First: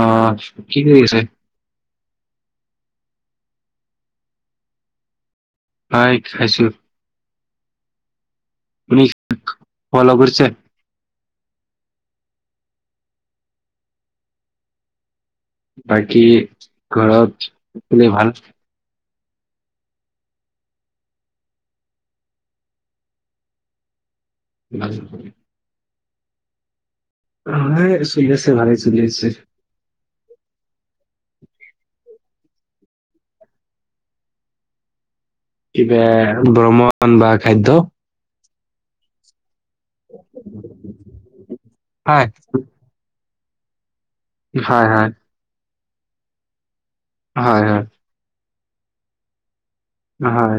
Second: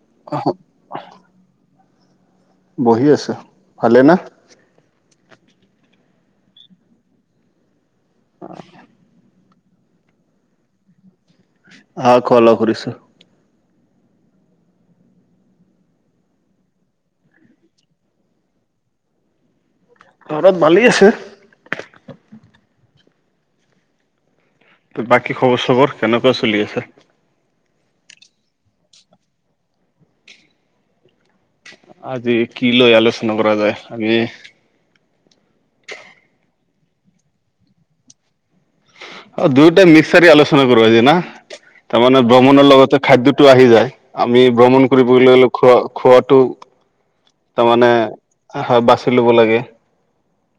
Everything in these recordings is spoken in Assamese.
অ কি কৰি আছে বহি আছ ভালে নে ভাই খাইছো হয় উনি ফল কৰিছে অ কল কৰিছো বাকী ঘৰত কোনে ভাল ঘৰত ভালে আছে ত বাকী খবৰ খবৰ কেনেকুৱা চলি আছে [unintelligible] আজি কি লৈ আলোচনা কৰা যায় আমি কিবে ভ্ৰমণ বা খাদ্য অ দুইটা মিক্স চাৰি আলোচনা কৰো আজি না তাৰমানানে হয়, ভ্ৰমণৰ লগতে খাদ্যটো আহি যায় আমি ভ্ৰমণ হয়, হয়, কৰিবলৈ হলে খোৱা খোৱাটো হয়, হয়, তাৰমানে আ সা বাচি ল'ব লাগে হয়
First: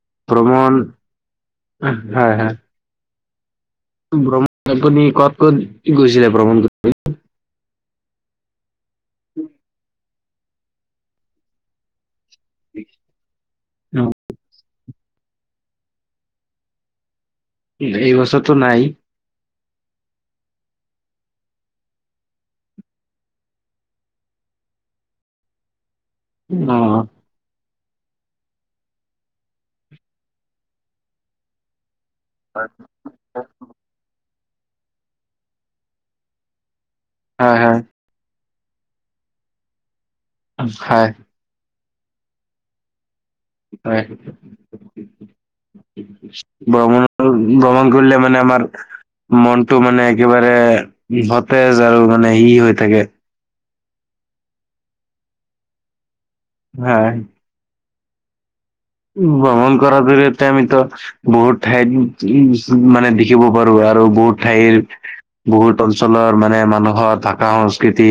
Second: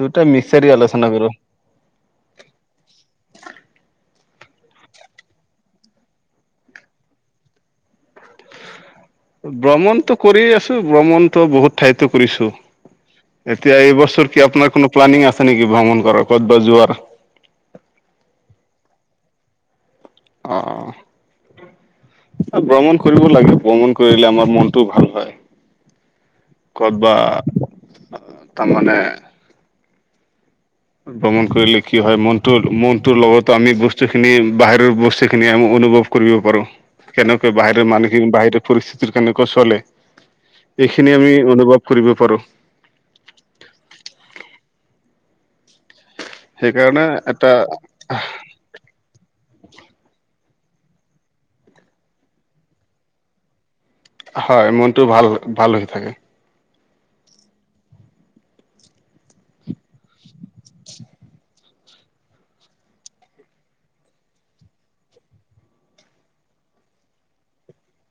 দুটা মিক্সচাৰি ভ্ৰমণ আলোচনা কৰো হয় হয় ভ্ৰমণ আপুনি ক'ত কত গৈছিলে ভ্ৰমণ কৰি [unintelligible] ভ্ৰমণতটো কৰি আছো ভ্ৰমণটো বহুত ঠাইয়টো কৰিছো এতিয়া এই বছৰ কি আপোনাৰ কোনো প্লানিং আছে নেকি ভ্ৰমণ কৰাৰ ক'তবা যোৱাৰ উ এইবছৰটো নাই অঁ ভ্ৰমণ কৰিব লাগে ভ্ৰমণ কৰিলে আমাৰ মনটোও ভাল হয় ক'ত অ'। বা তাৰমানে ভ্ৰমণ কৰিলে কি হয় মনটো মনটোৰ লগতো আমি ব বস্তু খিনি বাহিৰৰ বস্তু খিনি আমি অনুভৱ কৰিব পাৰো কেনেকৈ হয়, হয়, বাহিৰৰ মানুহ বাহৰে পৰিস্থিতি কেনেকৈ চলে হয়, এইখিনি আমি অনুভৱ কৰিব পাৰো হয় সেইকাৰণে ভ্ৰমণ এটা ভ্ৰমণ কৰিলে মানে আমাৰ মনতটো মানে একেবাৰে সতেজ আৰু মানে ই হৈ থাকে হয় মনটো ভাল ভাল হৈ থাকে হয় ভ্ৰমণ কৰা ধৰি এতিয়া আমিত বহুত ঠাইত উ মানে দেখিব পাৰো আৰু বহুত ঠাইৰ বহুত অঞ্চলৰ মানে মানুহৰ ভাষা সংস্কৃতি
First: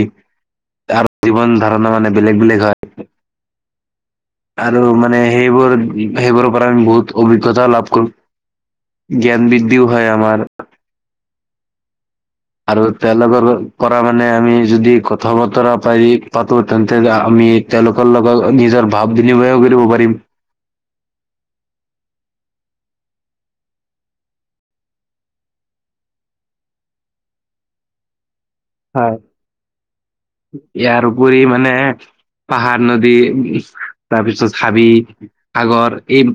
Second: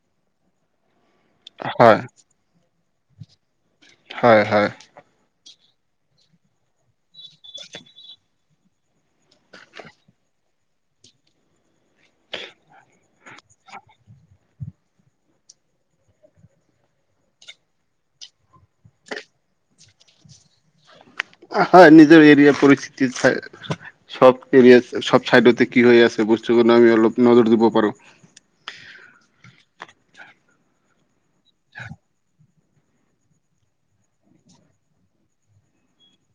আৰু জীৱন ধাৰণা হয় মানে বেলেগ বেলেগ হয়। হয় হয় আৰু মানে সেইবোৰ, সেইবোৰৰ পৰা আমি বহুত অভিজ্ঞতাও লাভ কৰোঁ জ্ঞান বৃদ্ধিও হয় আমাৰ আৰু তেওঁলোকৰ পৰা মানে আমি যদি কথা বতৰা পাৰি পাতো তেন্তে আমি তেওঁলোকৰ লগত নিজৰ ভাৱ বিনিময়ও কৰিব পাৰিম। হয় নিজৰ এৰিয়া পৰিস্থিতি চাই। সব ক সব চাইডতে কি হৈ আছে বস্তু আমি অলপ নজৰ দিব পাৰো। হয়। ইয়াৰ উপৰি মানে পাহাৰ, নদী, তাৰপিছত হাবি, সাগৰ এই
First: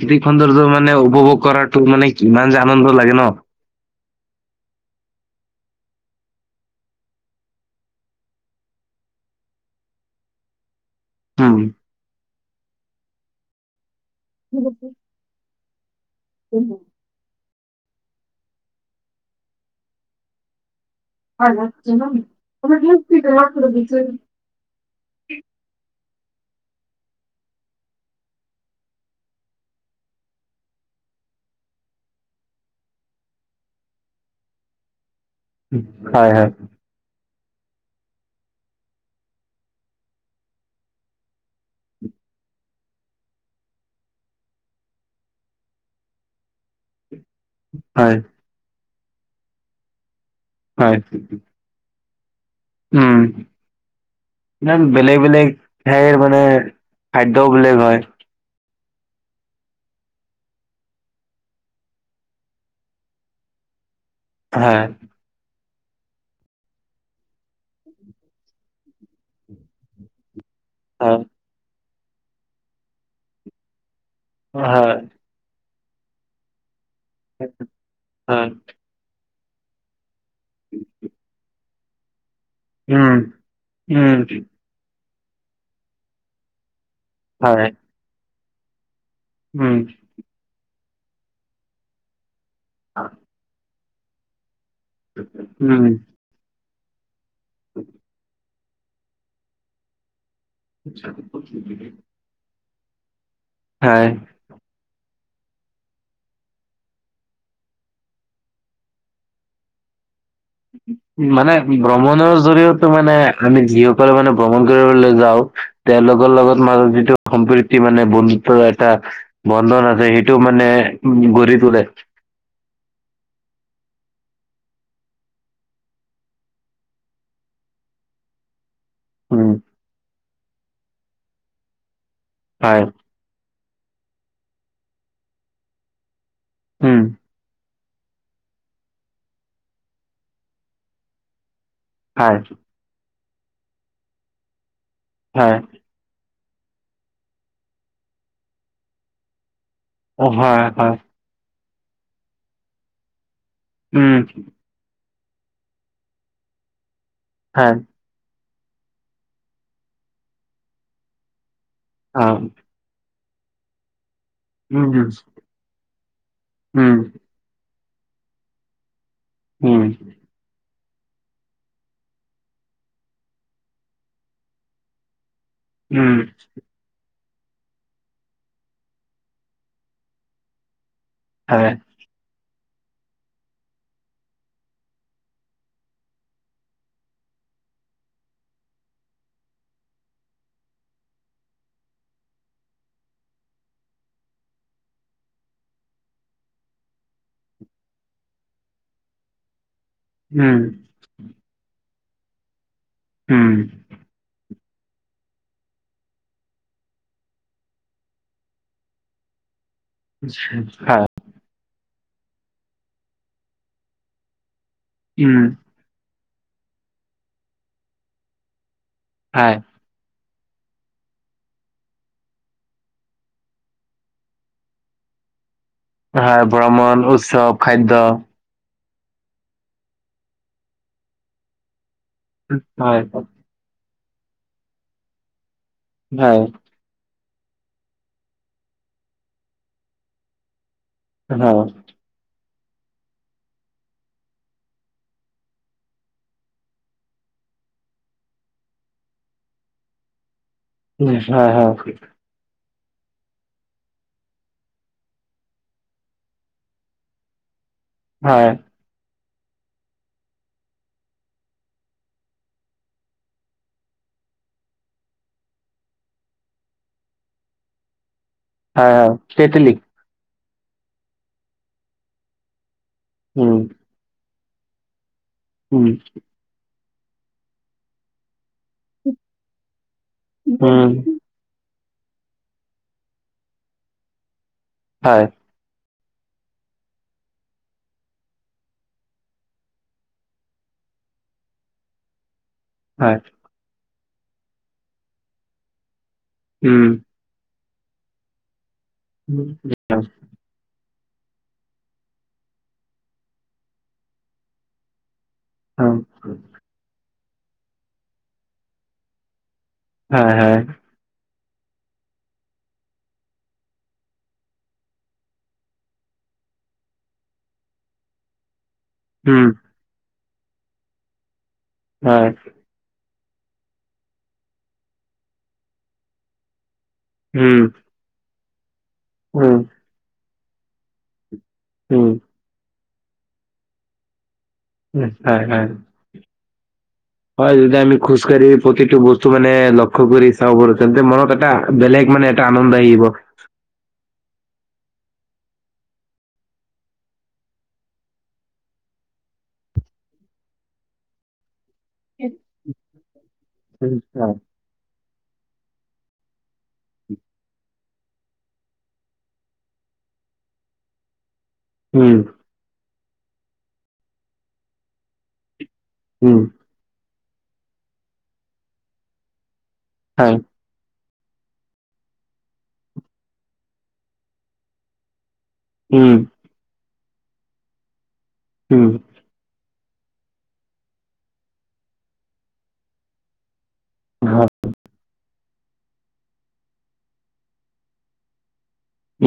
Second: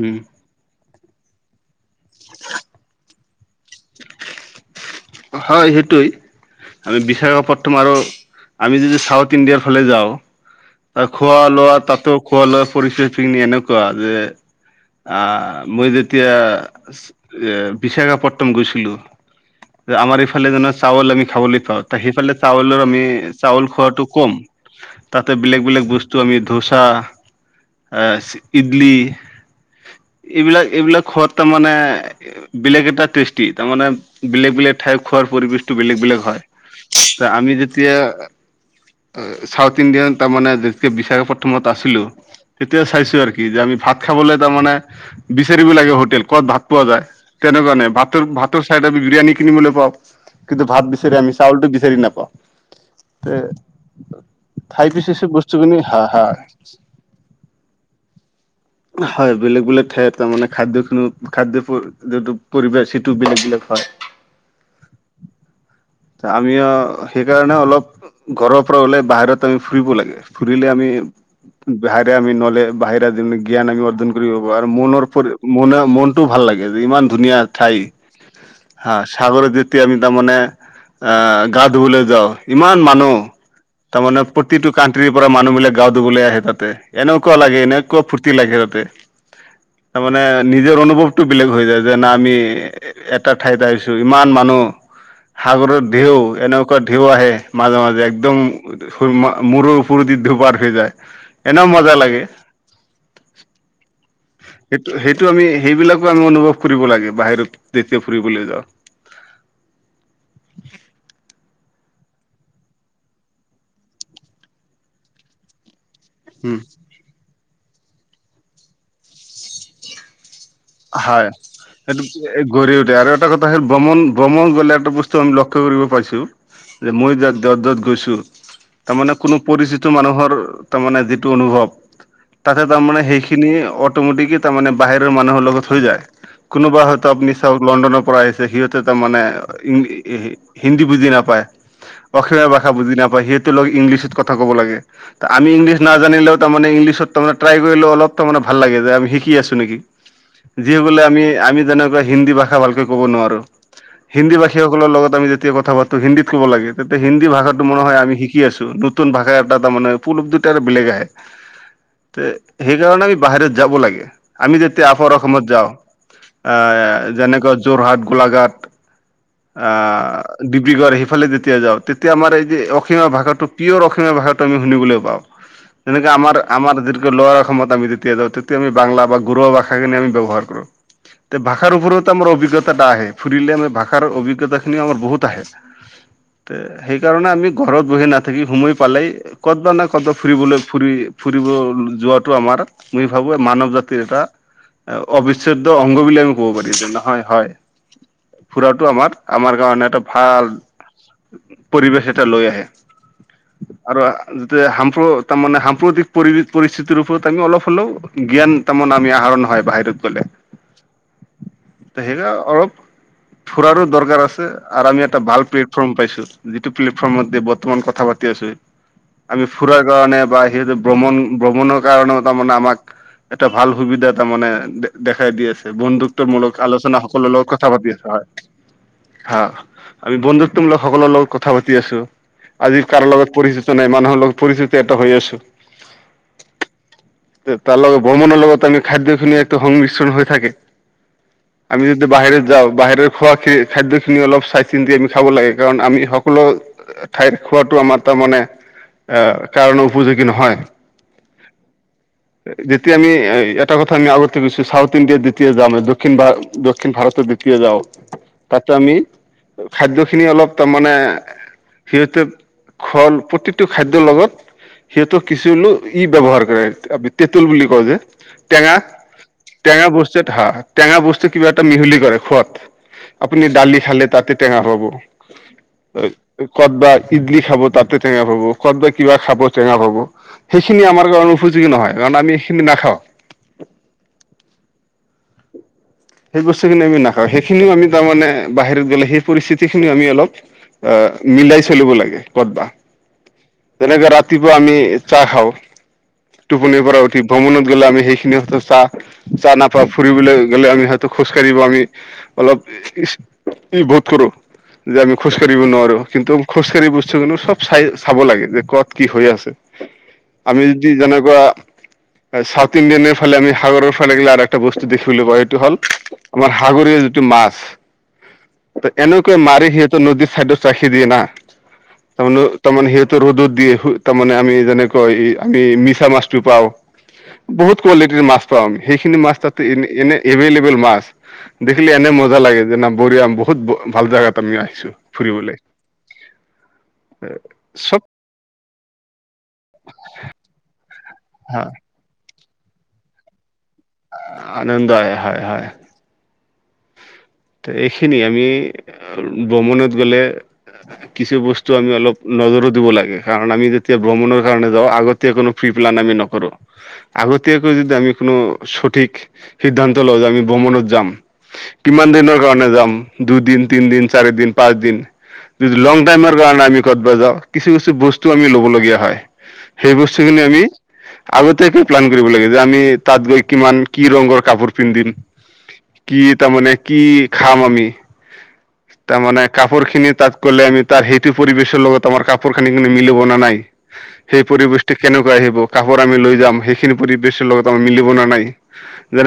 উম সৌন্দৰ্য মানে উপভোগ কৰাটো মানে কিমান যে আনন্দ লাগে ন। হয় সেইটোৱেই। আমি বিশখাপট তোমাৰ আৰু আমি যদি চাউথ ইণ্ডিয়াৰ ফালে যাওঁ খোৱা উম লোৱা তাতো খোৱা লোৱা [unintelligible] এনেকুৱা যে [unintelligible] আ মই যেতিয়া বিশাখাপটনম গৈছিলোঁ আমাৰ এইফালে যেনেকোৱা চাউল আমি খাবলৈ পাওঁ, সেইফালে চাউলৰ আমি চাউল খোৱাটো কম। তাতে বেলেগ বেলেগ বস্তু আমি ধোচা, ইডলি, এইবিলাক এইবিলাক খোৱাত তাৰমানে বেলেগ এটা টেষ্টি। তাৰমানে বেলেগ বেলেগ ঠাই খোৱাৰ পৰিৱেশটো বেলেগ বেলেগ হয়। ত আমি যেতিয়া চাউথ ইণ্ডিয়ান তাৰমানে যেতিয়া বিশাখাপথমত আছিলো তেতিয়া চাইছো আৰ কি যে আমি ভাত খাবলৈ তাৰ মানে বিচাৰিব লাগে হোটেল ক'ত ভাত পোৱা যায়। তেনেকুৱা নাই। হয় ভাতৰ ভাতৰ চাইড আমি বিৰিয়ানী কিনিবলৈ পাওঁ, কিন্তু ভাত হয় বিচাৰি, আমি চাউলটো বিচাৰি নাপাওঁ। উম ইমান ঠাই বেলেগ বিশেষে বেলেগ বস্তুখিনি হা ঠাইৰ হা মানে খাদ্যও বেলেগ হয়। হয়। বেলেগ বেলেগ ঠাইত তাৰ মানে খাদ্য খিনো খাদ্যয় যটো পৰিৱেশ সেইটো বেলেগ বেলেগ হয়। হা। ত আমি অ সেইকাৰণে অলপ ঘৰৰ পৰা ওলাই বাহিৰত আমি ফুৰিব লাগে। ফুৰিলে আমি হয় বাহিৰা আমি নহ'লে বাহিৰা জ্ঞান আমি অৰ্জন হয় মনৰ প, মনটো ভাল লাগে যে ইমান ধুনীয়া ঠাই, হয় হা সাগৰত যেতিয়া আমি তাৰমানে গা ধবলে যাওঁ, ইমান মানুহ, উম উম তাৰমানে প্ৰতিটো কানট্ৰিৰ পৰা মানুহ বিলাক গাওঁ ধুবলৈ আহে তাতে, এনেকুৱা লাগে হয় এনেকুৱা ফূৰ্তি লাগে তাতে উম। মানে নিজৰ অনুভৱটো বেলেগ হৈ যায়, যেন আমি এটা ঠাইত আহিছো, ইমান মানুহ সাগৰৰ উম ঢেউ, এনেকুৱা ঢেউ আহে মাজে মাজে একদম মূৰৰ ওপৰদি ধুপাত হৈ যায়, এনেই মজা লাগে। হয়। সেইটো সেইটো আমি সেইবিলাকো আমি অনুভৱ কৰিব লাগে, বাহিৰত যেতিয়া ফুৰিবলৈ যাওঁ। [inaudible] মানে ভ্ৰমণৰ জৰিয়তে মানে আমি যিসকলে মানে ভ্ৰমণ কৰিবলৈ যাওঁ, তেওঁলোক লগত মাজত যিটো সম্প্ৰীতি মানে বন্ধুত্ব এটা বন্ধন আছে, সেইটো তেওঁ মানে হয়। ঘূৰি ফুৰে। সেইটো গঢ়ি উঠে আৰু এটা কথা হ'ল, ভ্ৰমন ভ্ৰমন গ'লে এটা বস্তু আমি লক্ষ্য কৰিব পাইছো। যে মই যে যত যত গৈছোঁ। তাৰমানে কোনো উম, পৰিচিত মানুহৰ তাৰমানে যিটো অনুভৱ, তাতেই হয়, তাৰমানে সেইখি খিনি অটমেটিকেই তাৰমানে বাহিৰৰ মানুহৰ লগত হৈ যায়। কোনোবা উম, হয়তো আপুনি চাওক, লণ্ডনৰ পৰা আহিছে। সিহঁতে তাৰমানে হিন্দী বুজি নাপায়। হয়, অসমীয়া ভাষা বুজি নাপাই, সিহতৰ লগ ইংলিছত কথা ক'ব লাগে, আমি হয়, ইংলিছ নাজানিলেও, তাৰমানে ইংলিছত তাৰমানে ট্ৰাই কৰিলেও তাৰমানে অলপ ভাল লাগে যে, আমি শিকি আছো নেকি? অ', হয়, হয়, যিবোলে আমি, আমি যেনেকুৱা হিন্দী ভাষা ভালকৈ কব নোৱাৰো, উম, হিন্দী ভাষী সকলৰ লগত আমি যেতিয়া কথা পাতো, হিন্দীত ক'ব লাগে, তেতিয়া হিন্দী ভষাটো ম হয় আমি শিক শিকি আছো, নতুন ভাষা এটা তাৰমানে, এটা বেলেগ আহে। অ', সেইকাৰণে আমি বাহিৰত যাব লাগে, আমি উম, যেতিয়া আপাৰ অসমত যাওঁ, উম, যেনেকুৱা যোৰহাট, গোলাঘাট, উম, আহ ডিব্ৰুগড় সিফালে যেতিয়া যাওঁ, তেতিয়া আমাৰ এই যে অসমীয়া ভাষাটো, পিয়ৰ অসমীয়া ভাষাটো আমি শুনিবলৈ পাওঁ। [unintelligible] তেনেকে আমাৰ, আমাৰ য ল'ৱাৰৰ অসমত আমি যেতিয়া যাওঁ, তেতিয়া আমি বাংলা বা গৰুৱা ভাষাখিনি আমি ব্যৱহাৰ কৰো, তে হয়, ভাষাৰ ওপৰত আমাৰ অভিজ্ঞতা এটা আহে, ফুৰিলে আমাৰ ভাষাৰ অভিজ্ঞতাখিনি আমাৰ বহুত আহে। তে সেইকাৰণে আমি ঘৰত বহি নাথাকি সময় পালেই ক'তবা নহয় ক'তবা ফুৰিবলৈ, ফুৰি ফুৰিব যোৱাটো আমাৰ মই ভাবোঁ এই মানৱ জাতিৰ এটা অবিচ্ছেদ্য অংগ বুলি আমি ক'ব পাৰি। হয় হয়। ফুৰাটো আমাৰ, আমাৰ কাৰণে এটা ভাল উম, পৰিবেশ এটা লৈ আহে। উম। আৰু যিটো সাম্প তাৰমানে সাম্প্ৰতিক পৰিবেশ পৰিস্থিতিৰ ওপৰত আমি অলপ হ'লেও জ্ঞান তাৰমানে আমি আহৰণ হয় বাহিৰত। হা সেই অলপ ফুৰাৰো দৰকাৰ আছে আৰু আমি এটা ভাল উম, প্লে ফৰ্ম পাইছো, যিটো প্লেটফৰ্মত বৰ্তমান কথা পাতি আছো, আমি হয়, ফুৰাৰ কাৰণে বা সিহতে ভ্ৰমণ ভ্ৰমণৰ কাৰণেও তাৰমানে আমাক এটা ভাল সুবিধা তাৰমানে দেখাই দি আছে, হয়, বন্ধুত্বমূলক ভ্ৰমণ, আলোচনা সকলৰ লগত উৎসৱ, কথা পাতি খাদ্য, আছে, হয়। হা, আমি বন্ধুত্বমূলক সকলৰ লগত কথা পাতি আছো। আজি হয়, কাৰো লগত পৰিচিত নাই, মানুহৰ লগত পৰিচিতি ইয়াতে হৈ আছো। হয়। তাৰ লগত ভ্ৰমণৰ লগত আমি খাদ্যখিনি ইয়াতো সংমিশ্ৰণ হৈ থাকে। হা আমি যদি বাহিৰত যাওঁ বাহিৰৰ খোৱা খাদ্যখিনি অলপ চাই চিন্তি আমি খাব লাগে কাৰণ আমি সকলো ঠাইত খোৱাতটো আমাৰ তাৰমানে এ কাৰণ উপযোগী নহয়। উম হয় হয়। যেতিয়া আমি এটা কথা আমি আগত গৈছো চাউথ ইণ্ডিয়াত দ্বিতীয় যাওঁ দক্ষিণ দক্ষিণ ভাৰতৰ দ্বিতীয় যাওঁ। হয়। তাতে আমি খাদ্য খিনি অলপ তাৰমানে। সিহঁতে প্ৰতিটো খাদ্যৰ লগত সেইহেতু কিছুলোক ই ব্যৱহাৰ কৰে, আ তেঁতুল বুলি কওঁ যে, টেঙা। হয় হয় টেঙা বস্তু এটা হা টেঙা বস্তু কিবা এটা মিহলি কৰে খোৱাত আপুনি উম দালি খালে তাতে টেঙা পাব উম কদ বা ইডলি খাব তাতে টেঙা পাব। ক'ত বা কিবা খাব টেঙা পাব, সেইখিনি উম আমাৰ কাৰণে উপযোগী নহয় কাৰণ আমি এইখিনি নাখাওঁ। হয়। সেই বস্তুখিনি আমি নাখাওঁ সেইখিনিও আমি তাৰমানে বাহিৰত গ'লে সেই পৰিস্থিতি খিনি আমি অলপ অ' মিলাই চলিব লাগে কত বা হয়। তেনেকে ৰাতিপুৱা আমি চাহ খাওঁ টোপনিৰ উম পৰা উঠি। ভ্ৰমণত গ'লে আমি সেইখিনিত চাহ চাহ নাপাও ফুৰিবলৈ গ'লে আমি খোজকাঢ়িব আমি অলপ বোধ কৰোঁ। যে আমি খোজকাঢ়িব নোৱাৰো কিন্তু খোজকাঢ়ি বস্তু কিন্তু চব চাই চাব লাগে যে ক'ত কি হৈ আছে। হয় হয় আমি যেনেকুৱা চাউথ ইণ্ডিয়ানে ফালে আমি সাগৰৰ ফালে ইগলা আৰু এটা বস্তু দেখিবিলে পোৱা এইটো হল। আমাৰ সাগৰীয় যিটো মাছ ত' এনেকৈ উম মাৰি সিহ নদীৰ চাইডত ৰাখি দিয়ে না হয় তাৰমানে তাৰমানে সিহঁতৰ ৰ'দত দিয়ে তাৰমানে আমি যেনেকৈ আমি মিছা মাছটো পাওঁ। উম বহুত কোৱালিটিৰ মাছ পাওঁ আমি সেইখিনি মাছ উম তাতে এনে এনে এভেইলেবল মাছ। দেখিলে উম এনে মজা লাগে যেনে বঢ়িয়া বহুত ভাল জাগাত আমি আহি উম, হয় - হয়। হয়, যদি আমি চব খোজকাঢ়ি প্ৰতিটো বস্তু মানে লক্ষ্য কৰি চাওঁ পাৰো তেন্তে মনত এটা হয় বেলেগ মানে এটা আনন্দ আহিব। আনন্দ হয় - হয় - হয়। তে এইখিনি আমি ভ্ৰমনত গলে কিছু বস্তু আমি অলপ নজৰো দিব লাগে কাৰণ আমি যেতিয়া উম ভ্ৰমণৰ হয়, কাৰণে যাওঁ আগত তে কোনো ফ্ৰি প্লেন আমি নকৰো আগতিয়াকৈ যদি আমি কোনো সঠিক সিদ্ধান্ত লওঁ যে আমি ভ্ৰমণত যাম কিমান উম দিনৰ কাৰণে যাম দুদিন তিনিদিন চাৰিদিন পাঁচদিন যদিটো লং টাইমৰ উম, কাৰণে আমি ক'টবা যাওঁ কিছু কিছু বস্তু আমি ল'বলগীয়া হয় সেই হয় বস্তুখিনি আমি আগতে একো প্লেন কৰিব লাগে যে আমি তাত গৈ কিমান কি ৰঙৰ কাপোৰ পিন্ধিম। উম কি তাৰমানে কি খাম আমি? উম, তাৰমানে কাপোৰ খিনি তাত কৰিলে আমি তাৰ সেইটো পৰিৱেশৰ লগত আমাৰ কাপোৰ খানি কিন্তু মিলিব নে নাই? সেই হয় পৰিবেশটো কেনেকুৱা আহিব কাপোৰ আমি লৈ যাম সেইখিনি পৰিবেশৰ লগত আমি মিলিব না নাই?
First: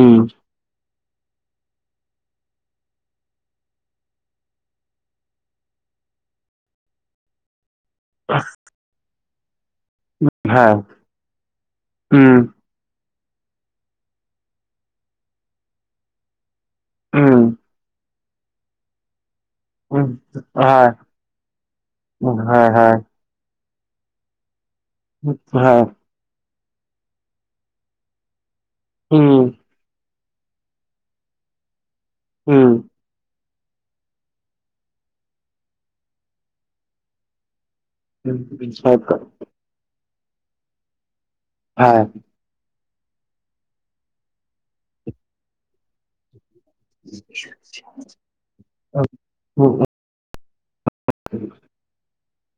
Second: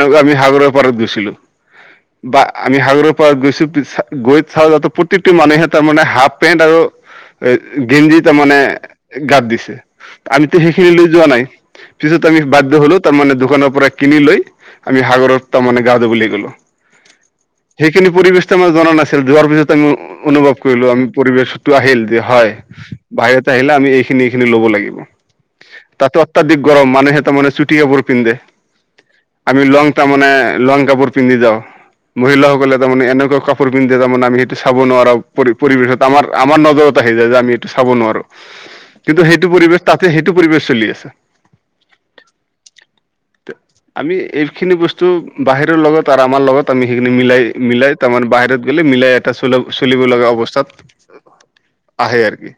উম আমি সাগৰৰ পাৰত গৈছিলো। বা আমি সাগৰৰ পৰা গৈছোঁ গৈ চাওঁ যাতে প্ৰত্যেকটো মানুহে তাৰমানে হাফ পেণ্ট আৰু গেঞ্জি তাৰমানে গাত দিছে। আমিতো হয় সেইখিনি লৈ যোৱা নাই পিছত উম আমি বাধ্য হলো তাৰমানে দোকানৰ পৰা কিনি লৈ আমি সাগৰত তাৰমানে গা ধুবলৈ গলো। উম সেইখিনি পৰিবেশ ত' আমাৰ জনা নাছিল যোৱাৰ পিছত আমি উম, অনুভৱ হয় কৰিলো আমি পৰিৱেশটো আহিল যে হয় বাহিৰতে আহিলে আমি এইখিনি এইখিনি ল'ব লাগিব। হাঁ? তাতো অত্যাধিক গৰম মানুহে তাৰ মানে চুটি কাপোৰ পিন্ধে উম আমি লং তাৰমানে লং কাপোৰ পিন্ধি যাওঁ, উম মহিলাসকলে তাৰমানে এনেকুৱা ফ পিন্ধে তাৰমানে আমি সেইটো চাব নোৱাৰো পৰি পৰিৱেশত আমাৰ আমাৰ নজৰত আহি যায় যে আমি চাব নোৱাৰো হয়। কিন্তু সেইটো পৰিৱেশ তাতে সেইটো পৰিবেশ চলি আছে হয় আমি এইখিনি বস্তু বাহিৰৰ লগত আৰু আমাৰ লগত। আমি সেইখিনি মিলাই মিলাই তাৰমানে বাহিৰত গ'লে মিলাই এটা চল চলিব লগা অৱস্থাত। আহে আৰু কি।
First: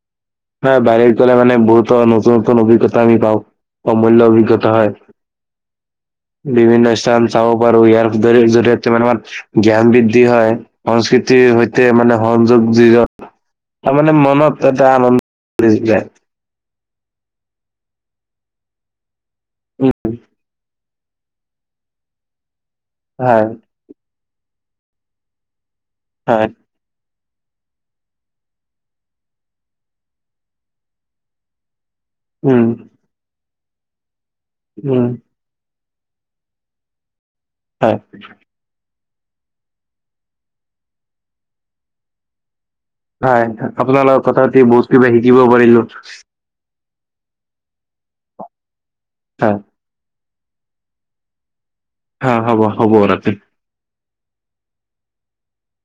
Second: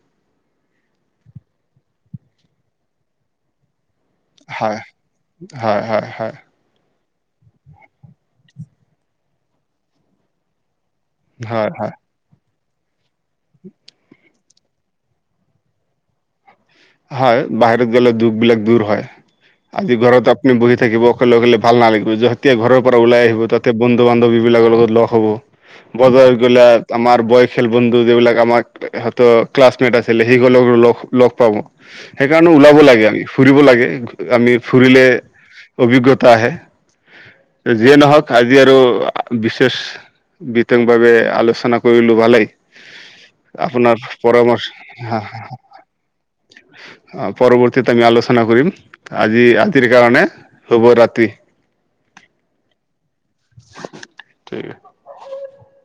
হয় বাহিৰত গ'লে মানে বহুতো নতুন নতুন অভিজ্ঞতা আমি পাওঁ। অমূল্য অভিজ্ঞতা হয় হয় হয় বিভিন্ন স্থান চাব পাৰো ইয়াৰ জ জৰিয়তে মানে আমাৰ জ্ঞান বৃদ্ধি হয় সংস্কৃত হয় সৈতে হয় মানে সংযোগ জীৱ তাৰ মানে মনত এটা আনন্দ হয় বাহিৰত গ'লে দুখ বিলাক দূৰ হয় উম, আজি ঘৰত আপুনি বহি থাকিব অকলে অকলে ভাল নালাগিব তাতকে ঘৰৰ পৰা ওলাই আহিব হয় তাতে বন্ধু বান্ধৱী বিলাকৰ লগত লগ হ'ব বজাৰ হয় গলে আমাৰ বয়খিয়াল বন্ধু যিবিলাক আমাক সিহঁতৰ ক্লাছমেট আছিলে সেই সকলোকো লগ লগ পাব সেইকাৰণে উম ওলাব লাগে আমি ফুৰিব লাগে আমি ফুৰিলে উম অভিজ্ঞতা আহে যিয়ে হয় নহওক আজি আজি আৰু বিশেষ বিতংভাৱে আলোচনা কৰিলো ভালেই হয় আপোনাৰ আপোনাল লগত কথা পাতি পৰামৰ্শ বহুত কিবা শিকিব পাৰিলো অ পৰৱৰ্তীত আমি আলোচনা কৰিম আজি হয় আজিৰ কাৰণে শুভৰাতি হা হ'ব শুভৰাতি ঠিক [inaudible]